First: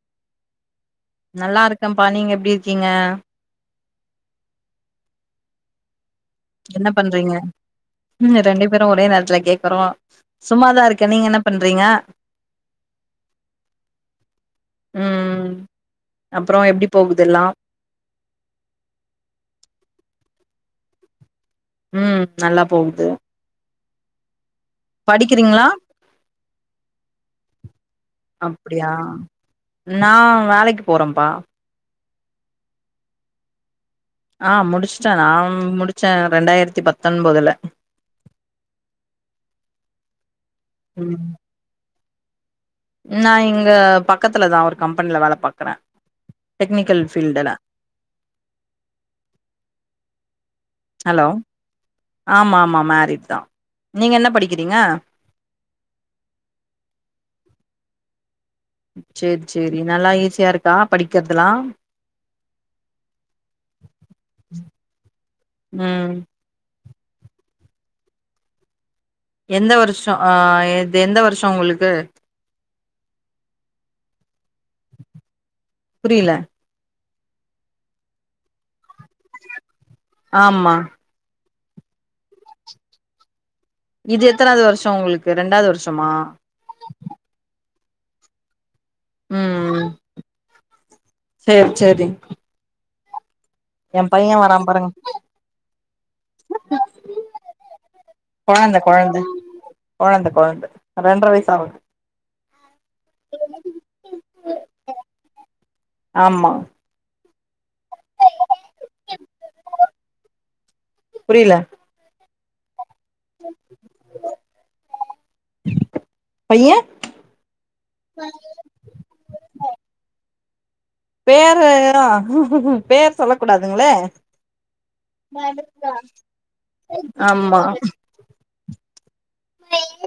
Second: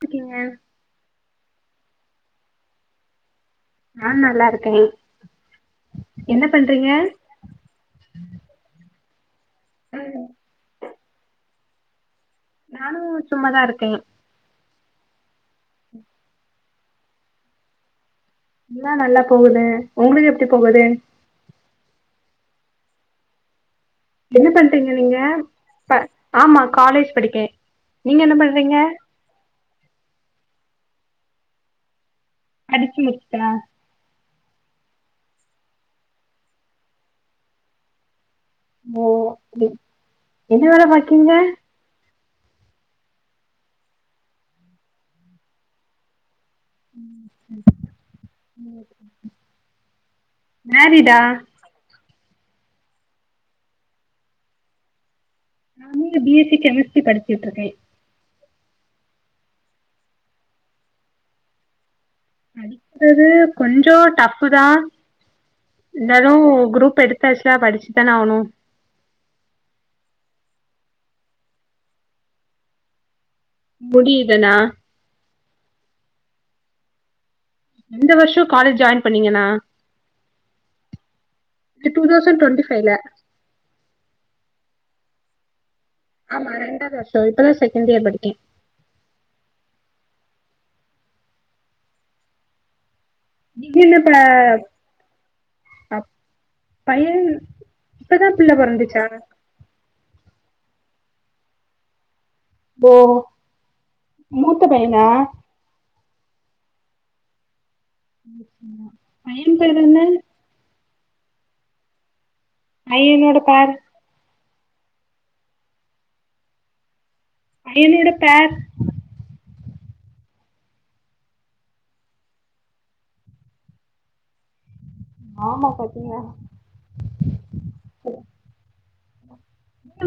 டிருக்கீங்க நல்லா இருக்கன்ப்பா நீங்க எப்டி இருக்கீங்க நா நல்லா இருக்கனே என்ன பண்றீங்க ம் ரெண்டு பேரு ஒரே நேரத்துல கேக்கறோ சும்மாதா இருக்க நீங்க என்ன பண்றீங்க நானு சும்மாதா இருக்கே ம் ம் அப்பறோ எப்டி போகுது எல்லா எல்லா நல்லா போகுது உங்களுக்கு எப்டி போகுது ம் நல்லா போவுது என்ன பண்றீங்க நீங்க படிக்கிறீங்களா ப ஆமா காலேஜ் படிக்கே நீங்க என்ன பண்றீங்க அப்டியா நா வேலைக்கு போறன்ப்பா படிச்சு முச்ட்டா ஆ முடிச்சுட்ட நா முடிச்சே ரெண்டாயிரத்தி பத்தொன்போதுல ஓ அப்டி என்ன வேல ம் பாக்கீங்க நா இங்க பக்கத்துல தா ஒரு கம்பெனில வேல பாக்குற டெக்னிக்கல் ஃபீல்டுல ம் ஹலோ ஆமா ஆமா மேரிட் தா நீங்க என்ன படிக்கிறீங்க Tamil B S C chemistry படிச்சிட்டுருக்கே சேரி சேரி நல்லா ஈஸியா இருக்கா படிக்கிறதுலா படிக்கிறது கொஞ்சோ டஃபுதா ம் இந்தாலு குரூப் எடுத் தாச்சுனா படிச்சு தான ஆவனு எந்த வருஷோ ஆ இது எந்த வருஷோ உங்களுக்கு முடியிதனா புரியில எந்த வருஷோ காலேஜ் ஜாயின் பண்ணீங்கன்னா ஆமா டூ தௌசண்டு டொண்ட்டிஃபைய்ல இது எத்தனாவது வருஷோ உங்களுக்கு ரெண்டாவது வருஷமா ஆமா ரெண்டாது வருஷோ இப்பதா செகண்டு இயர் படிக்கே ம் ம் சேரி சேரி திடீர்னு எ பைய வரா பாருங்க அப் பையன் இப்பதா புள்ள கொழந்த பொறந்துச்சா கொழந்த கொழந்த கொழந்த ரெண்ற வயசு ஆவுது ஓ மூத்த பையனா ஆமா [inaudible] பையன் பேர் என்ன புரியில பையனோட பேர் பைய பையனோட ப்லாக் பேரு எ உ பேர் சொல்ல கூடாதுங்களே ஆமா பாத்தீங்களா ஆமா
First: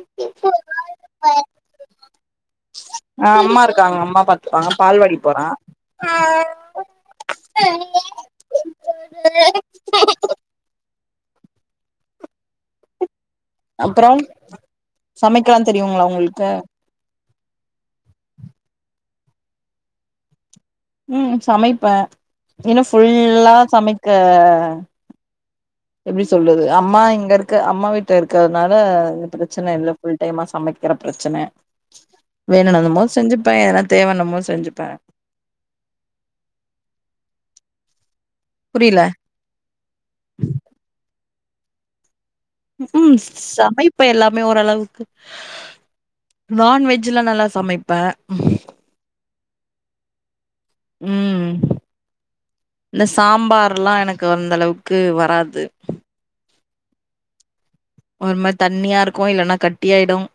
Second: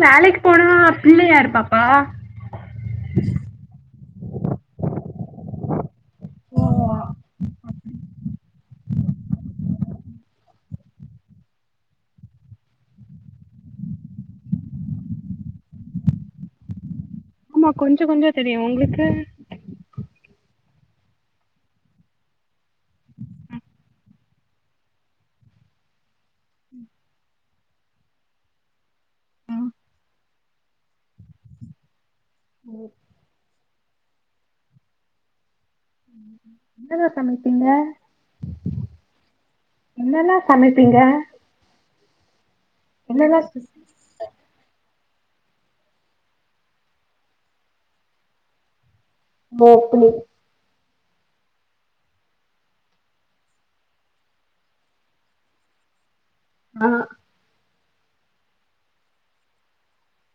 வேலைக்கு போனா பிள்ளை யார் பாப்பா ஆ அம்மா இருக்காங்க அம்மா பாத்துப்பாங்க பால்வாடி போறா அப்பறோ சமைக்கலா தெரியுங்களா உங்களுக்கு ஆமா கொஞ்சோ கொஞ்சோ தெரியு உங்களுக்கு ம் சமைப்பே இன்னும் ஃபுல்லா சமைக்க எப்டி சொல்லுது அம்மா இங்கே இருக் அம்மா வீட்ல இருக்கிறதுனால இந்த ப்ரச்சன இல்ல ஃபுல் டைமா சமக்கிற ப்ரச்சென வேணுனுமோ செஞ்சுப்பே ஏதனா தேவானமோ செஞ்சுப்பே என்னங்க சமைப்பீங்க புரியல என்னன சமைப்பீங்க ம் என்னலா சமைப் ப்பே எல்லாமே ஓரளவுக்கு நான்வெஜ்லாம் நல்லா சமைப்பே மோக்குனி ம் இந்த சாம்பார்ல்லா எனக்கு அந்த அளவுக்கு வராது ஆ ஒரு மாரி தண்ணியாருக்கும் இல்லன்னா கட்டியாயிடும்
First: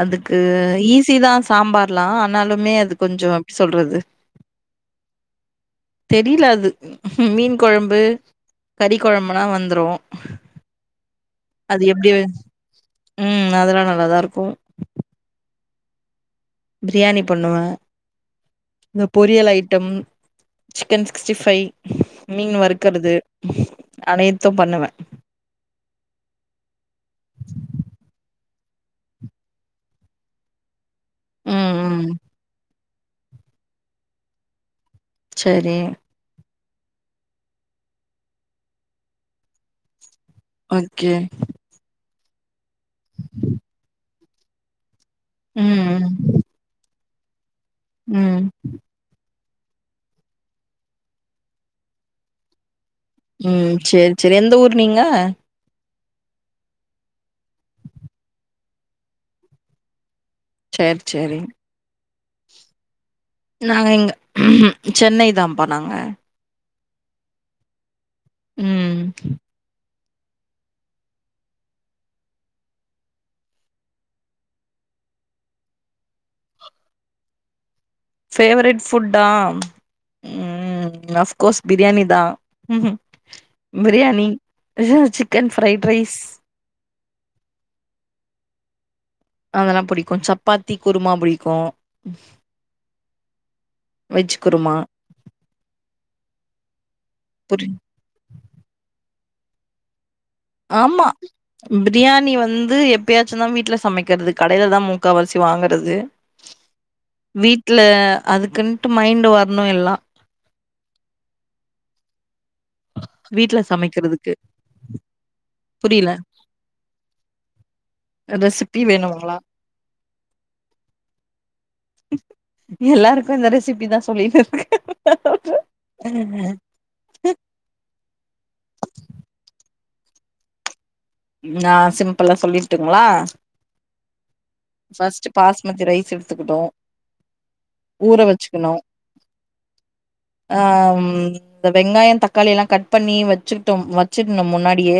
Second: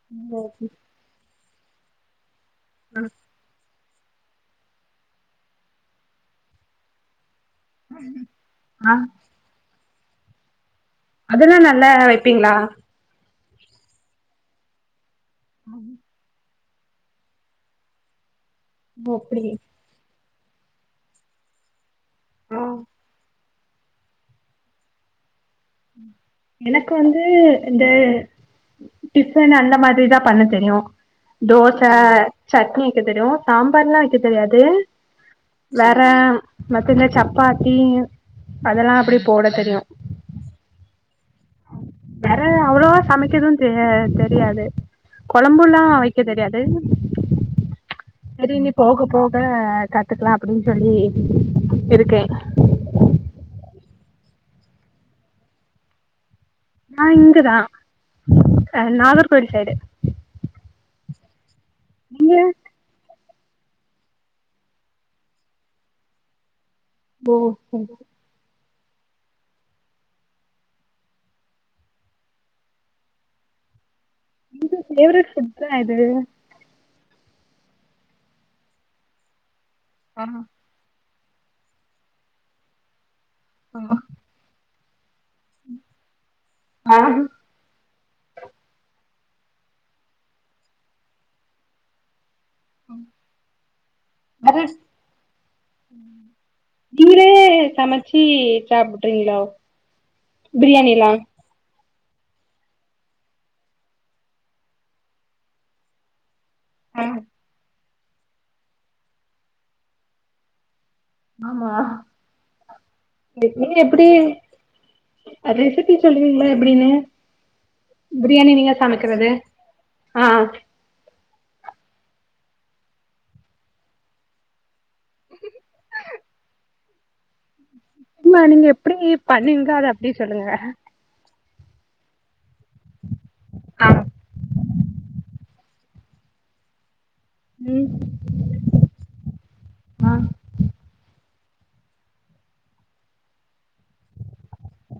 அதுக்கு ஈசி தான் சாம்பார்லாம் ஆனாலுமே அது கொஞ்சோ எப்டி சொல்றது தெரில அது மீன் கொழம்பு ஆ கறி கொழம்பு ம்னா வந்துரும் அதெல்லா அது நல்லா எப்டி வந்ச் வைப்பீங்களா உம் அதெல்லாம் நல்லாதாருக்கும் ப்ரியாணி பண்ணுவே இந்த ஓ அப்டி பொரியல் ஐட்டம் சிக்கன் சிக்ஸ்டி ஃபை மீன் ஆ வறுக்குறது அனைத்தும் பண்ணுவேன் எனக்கு வந்து ந்த டிஃபன் அந்த மாதிரி தான் பண்ண தெரியும் ம் தோச ம் சட்னி வெக்க தெரியு சாம்பார்ல்லா வெக்க தெரியாது சரி வேற மத்த இந்த சப்பாத்தி அதெல்லா அப்டி போட தெரியு ஓகே வேற அவ்வளவா சமக்கெனு தெரி தெரியாது கொழம்புல்லாம் ம் வை ம் தெரியாது ம் சரி இனி போக போக கத்துக்கலாம் அப்டின்னு சொல்லி இருக்கேன் ம் செர் செரி எந்த ஊர் நீங்க நா இங்கதா அ நாகர் கோவில் சைடு சேர சேரி நீங்க நாங்க இங்க சென்னை தான்ப்பா நாங்க ஓ சரி ம் இங்க ஃபேவரைட் ஃபுட்னா எது ஃபேவரெட் ஃபுட்டா ஆ ம் மஸ் கோர்ஸ் பிரியாணி தா ம் biryani grill chicken fried rice அ அதெல்லா புடிக்கும் சப்பாத்தி குருமா புடிக்கும் வெஜ் குருமா இவிளே [unintelligible] புரி மச்சி சாப்ட்ரீங்கலோ ஆமா பிரியாணி வந்து எப்பயாச்சுந்தா வீட்டுல சமைக்கிறது கடையிலதா முக்காவாசி வாங்கறது ஆ வீட்ல அதுக்குன்ட்டு மைண்டு வரணு எல்லா ஆமா வீட்ல நீ எப்புடி சமைக்கிறதுக்கு அ ரெசிபி புரியல சொல்வீங்களா எப்டின்னு பிரியாணி நீங்க ரெசிபி சமைக்கிறது வேணுங்களா ஆ எல்லாருக்கு இந்த ரெசிபிதா சொல்லிட்டு இருக்கே சும்மா நீங்க எப்புடி பண்ணுவீங்களோ அத அப்டியே சொல்லுங்க ந சிம்பிளா சொல்லிட்டுங்ளா ஆ ஃபஸ்டு பாஸ்மதி ரைஸ் எடுத்துக்கிட்டோ ம் ஊற வச்சுக்கணோ ஆ ஆ ம் இந்த வெங்காயோ தக்காளி எல்லா கட் பண்ணி வச்சுட்டோ வச்சுட்னோ முன்னாடியே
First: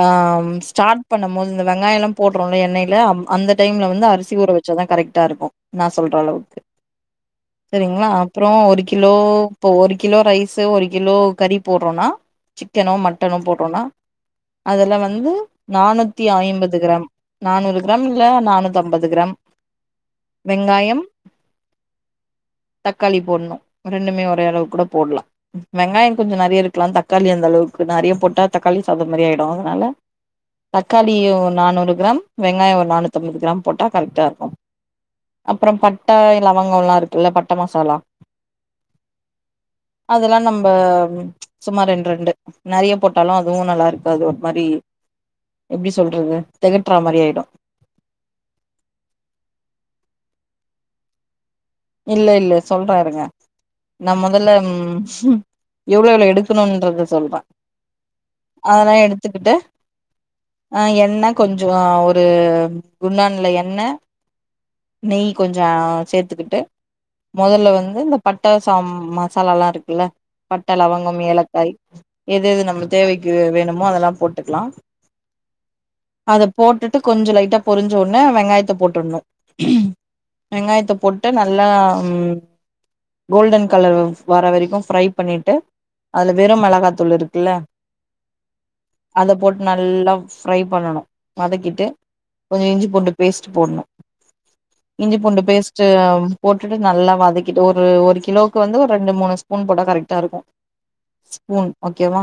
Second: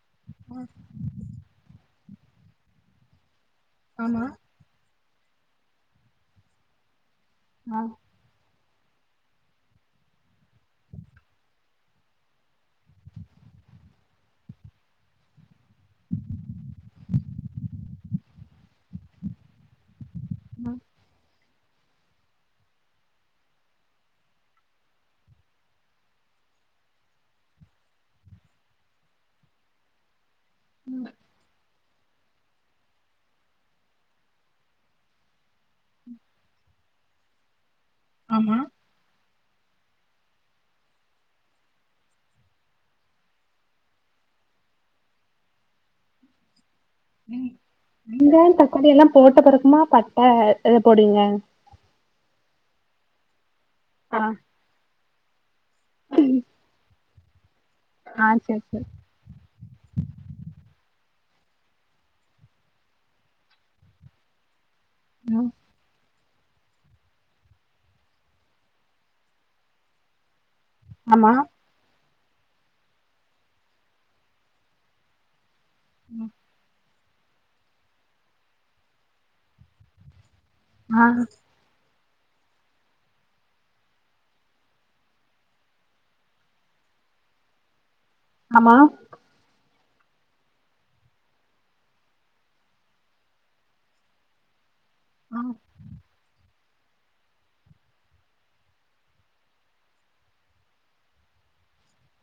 ஆம் ஸ்டார்ட் பண்ணம் போது இந்த வெங்காயோ எல்லா போடுறோல்லயா எண்ணெய்ல அம் அந்த டைம்ல வந்து ஆமா அரிசி ஊற வச் சாதா கரெக்டா இருக்கோ நா சொல்ற அளவுக்கு ஆ சரிங்ளா அப்புறோ ஒரு கிலோ இப்ப ஒரு கிலோ ரைஸு ஒரு கிலோ கறி போட்றோனா சிக்கனோ மட்டனோ போட்றோனா அதுல வந்து நானூத்தி ஐம்பது கிராம் நானூறு கிராம் இல்ல நானூத்தம்பது கிராம் வெங்காயம் தக்காளி போட்ணு ரெண்டுமே ஒரே அளவுக்கு கூட போட்லா வெங்காயோ கொஞ்ச நறைய இருக்கலாம் தக்காளி அந்த அளவுக்கு நறைய போட்டா தக்காளி சாதோ மாரி ஆயிடு னால தக்காளியு நானூறு கிராம் வெங்காயோ ஒரு நானூத்தம்பது கிராம் போட்டா கரெக்டா இருக்கோ அப்புறோ பட்ட இலவங்கோலா இருக் குல்ல பட்ட மசாலா ஆமா அதெல்லா நம்ப சும்மா ரெண் ரெண்டு நெறைய போட்டாலு அதுவு நல்லா இருக்காது மாரி எப்டி சொல்றது தெகட்ற மாரி ஆயிடு வெங்காயோ தக்காளி எல்லா போட்ட பிறகுமா பட்ட இத போடுவீங்க இல்ல இல்ல சொல்றே இருங்க நா ஆ மொதல்லம் எவ்ளோ எவ்ளோ எடுக்கணுன்றத சொல்றே ஆ சேரி சேரி அதெல்லா எடுத்துகிட்டு ஆ எண்ண கொஞ்சொ ஒரு குண்டான்ல எண்ண நெய் ம் கொஞ்சொ சேத்துக்கிட்டு மொதல்ல வந்து இந்த பட்ட சாம் மசாலால்லா இருக்குல்ல பட்ட இலவங்கம் ஆமா ஏலக்காய் எது எது நம்ளுக்கு தேவைக்கு வேணுமோ அதெல்லா போட்டுக்லா அத போட்டுட் டு கொஞ்சொ லைட்டா பொறிஞ்ச உனே வெங்காயத்த போட்டுட்ணு வெங்காயத்த ஆ போட்டு ந எல்லா ம் கோல்டன் கலர் வர வரைக்கு ஃப்ரை பண்ணிட்டு அதுல வெறு மெளகாத்தூள் இருக்குல்ல ஆமா அத போட்டு நல்லா ஃப்ரை பண்ணணு வதக்கிட்டு கொஞ்சோ இஞ்சி பூண்டு பேஸ்ட் போட்ணு இஞ்சி ஆ பூண்டு பேஸ்டு போட்டுட்டு நல்லா வதக்கிட்டு ஒரு ஒரு கிலோவுக்கு வந்து ஒரு ரெண்டு மூணு ஸ்பூன் போட்டா கரெக்ட்டா இருக்கோ ஸ்பூன் ஓகேவா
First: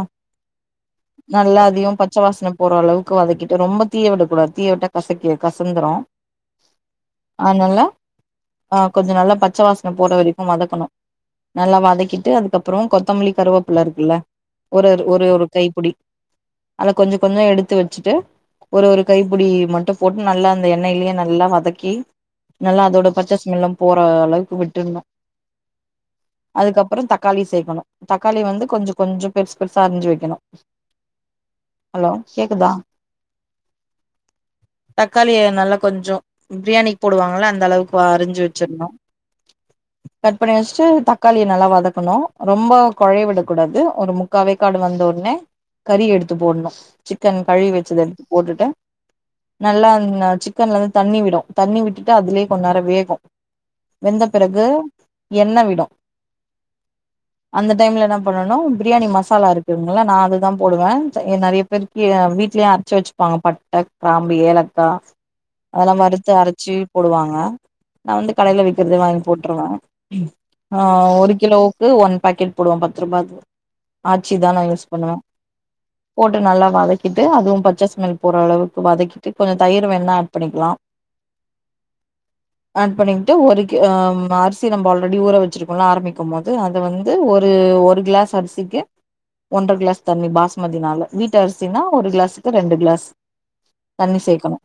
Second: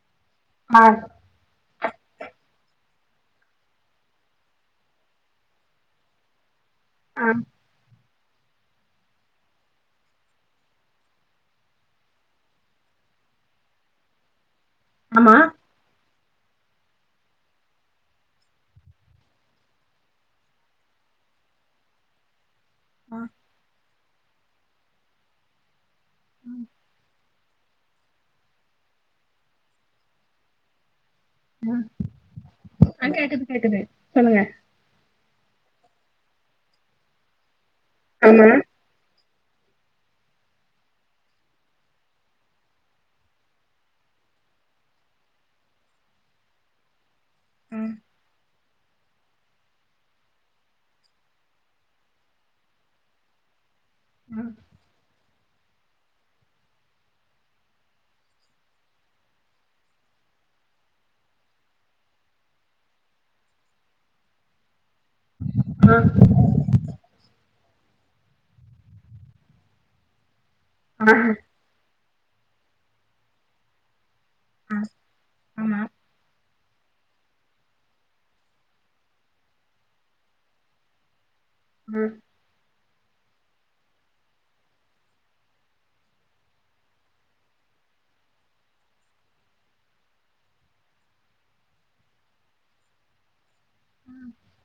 ஆ நல்லா அதயு பச்ச வாசனை போற அளவுக்கு வதக்கிட்டு ரொம்ப தீய விடக்கூடது தீய விட்டா கசக்கி கசந்துரும் ஆ அதனால ஆ கொஞ்சம் நல்லா பச்ச வாசனை போற வரைக்கும் வதக்கணும் நல்லா வதக்கிட்டு அதுக்கப்புறம் கொத்தமல்லி கருவேப்பிள்ள இருக்குல்ல ஒரு ஒரு ஆமா ஒரு கைப்பிடி அதை கொஞ்சம் கொஞ்சம் எடுத்து வச்சுட்டு ஒரு ஒரு கைப்பிடி மட்டும் போட்டு நல்லா அந்த எண்ணெய்லயே நல்லா வதக்கி நல்லா அதோட பச்ச ஸ்மெல்ல்லா போற அளவுக்கு விட்றனும் அதுக்கப்புறம் தக் காளி சேக்கணும் தக்காளி வந்து கொஞ்சம் கொஞ்சம் பெருசு பெருசா அரிஞ்சு வைக்கணும் ஹலோ கேக்குதா ஆ கேக்குது கேக்குது சொல்லுங்க தக்காளிய நல்லா கொஞ்சம் பிரியாணிக்கு போடுவாங்கள அந்த அளவுக்கு அரிஞ்சு ஆமா வச்சிரணும் கட் பண்ணி வச்சுட்டு தக்காளிய நல்லா வதக்கணும் ரொம்ப கொலைய விட கூடாது ஒரு முக்கா வேக்காடு வந்த உடனே கறி எடுத்து போடணும் சிக்கன் கழுவி ஆ வச்சது எடுத்து போட்டுட்டு நல்லா சிக்கன்ல இருந்து தண்ணி விடும் தண்ணி விட்டுட்டு அதுலயே கொஞ்ச நேரம் வேகும் வெந்த பிறகு எண்ண விடும் அந்த டைம்ல என்ன பண்ணனும் பிரியாணி மசாலா இருக்குதுங்கள நா அததான் போடுவேன் நிறைய பேரு வீட்லயே அரைச்சு வச்சுப்பாங்க பட்டை கிராம்பு ஏலக்காய் அதெல்லாம் வறுத்து அரைச்சு போடுவாங்க நா வந்து கடையில விக்கிறத வாங்கி போட்டுருவேன் ஆ ஒரு கிலோ ஒன் பேக்கெட் போடுவ பத்து ரூபா இது ஆச்சி தா நா யூஸ் பண்ணுவ ஆமா போட்டு நல்லா வதக்கி கிட்டு அதுவும் பச்ச ஸ்மெல் போற அளவுக்கு வதக்கிட்டு கொஞ்சம் தயிர் வேணுனா ஆட் பண்ணிக்கலாம் ம் ஆட் பண்ணிக்கிட்டு ஒரு கி அரிசி நம்ம ஆல்ரெடி ஊற வச்சிருக்கோல ஆரம்பிக்கும் போது அத வந்து ஒரு ஒரு கிளாஸ் அரிசிக்கு ஒன்ற கிளாஸ் தண்ணி பாஸ்மதி நால வீட்டு அரிசினா ஒரு கிளாஸுக்கு ரெண்டு கிளாஸ் தண்ணி சேக்கணும்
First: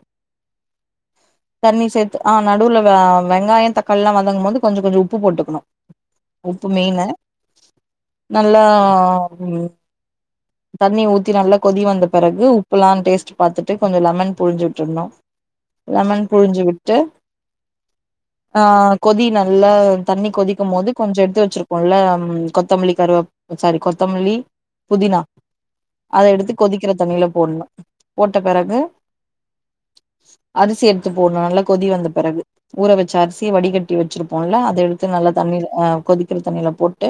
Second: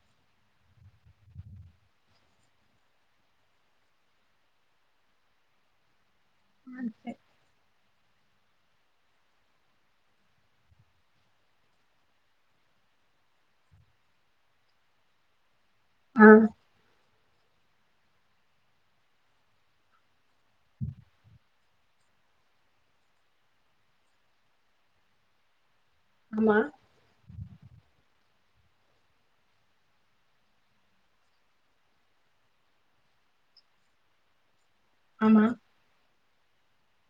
தண்ணி சேத்து ஆ நடுவுல வெங்காயம் தக்காளில்லாம் வதங்கும் போது கொஞ்சம் கொஞ்சம் உப்பு போட்டுக்கணும் உப்பு மெயினு நல்லா ம் தண்ணி ஊத்தி நல்லா கொதி வந்த பிறகு உப்பு எல்லாம் டேஸ்ட் பாத்துட்டு கொஞ்சம் லெமன் புளுஞ்சு விட்டுடணும் லெமன் ஆ புளிஞ்சு விட்டு ஆ கொதி நல்லா தண்ணி கொதிக்கும் போது கொஞ்சம் எடுத்து வச்சிருக் கோல கொத்தமல்லி கருவப் சாரி கொத்தமல்லி புதினா அத எடுத்து ஆமா கொதிக்கிற தண்ணியில போடணும் போட்ட பிறகு அரிசி எடுத்து போடணும் நல்லா கொதி வந்த பிறகு ஊற வச்ச அரிசி வடிகட்டி வச்சிருப்போம்ல அத எடுத்து நல்ல ஆமா தண்ணியில அ கொதிக்க கிற தண்ணியில போட்டு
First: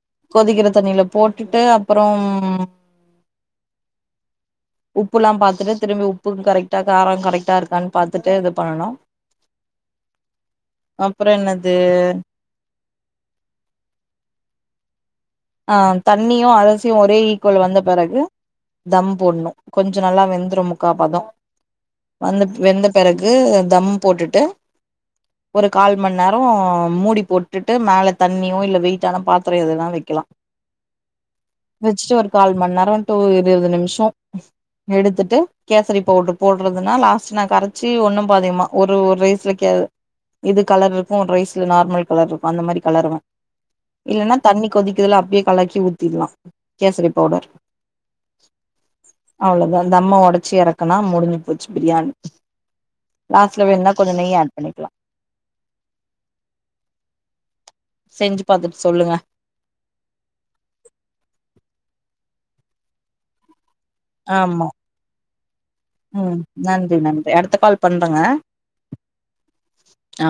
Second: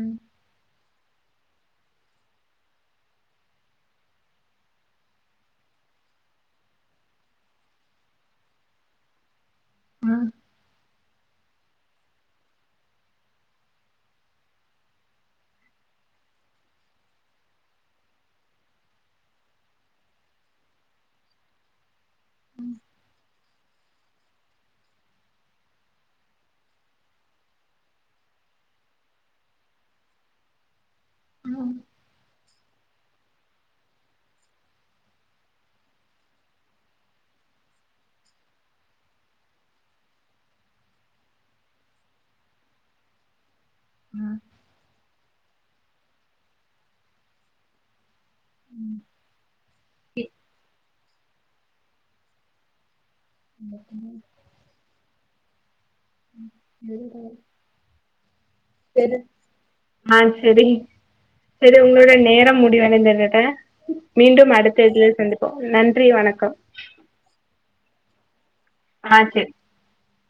ம் கொதிக்கிற தண்ணியில போட்டுட்டு அப்புறம் உப்பெல்லாம் பாத்துட்டு திரும்பி உப்பு கரெக்டா காரம் கரெக்டா இருக்கான்னு பாத்துட்டு பண்ணணும் அ அப்புறம் என்னது ஆ தண்ணியு அரிசியு ஒரே ஈக்குவள் வந்த பிறகு தம் போடணு கொஞ்சோ நல்லா வெந்துரு முக்கா பதோ வந்த வெந்த பிறகு தம் போட்டுட்டு ஒரு கால் மண் நேரோ மூடி போட்டுட்டு மேலே தண்ணியோ இல்ல வெயிட்டான பாத்ரோ எதுனா வைக்கலா வச்சுட்டு ஒரு கால் மண் நேரோ டூ இருவது நிம்ஷோ எடுத்துட்டு கேசரி பவுடர் போடுறதுனா லாஸ்ட் நா கரைச்சி ஒண்ணு பாதியுமா ஒரு ஒரு ரைஸ் சலிக்காது இது கலர் இருக்கு ரைஸ்ல நார்மல் கலர் இருக்கு அந்த மாரி கலருதா இல்லனா தண்ணி கொதிக் குதுல அப்படியே கலாக்கி ஊத்திடலா கேசரி பவுடர் அவ்ளோதா தம்ம உடைச்சி இறக்குனா முடிஞ்சு போச்சு பிரியாணி லாஸ்ட்ல வேணும்னா கொஞ்சோ நெய்ய ஆட் பண்ணிகலா ம் ஏழ்ற செஞ்சு பாத்துட்டு சொல்லுங்க ஆ சேரி சேரி உங்களோட நேரம் முடிவடைந்ததுக்கா மீண்டும் ஆமா அடுத்த இ்தல சந்திப்போ நன்றி ம் வணக்கம் நன்றி அடுத்த கால் பண்றங்க ஆ சேரி ஆ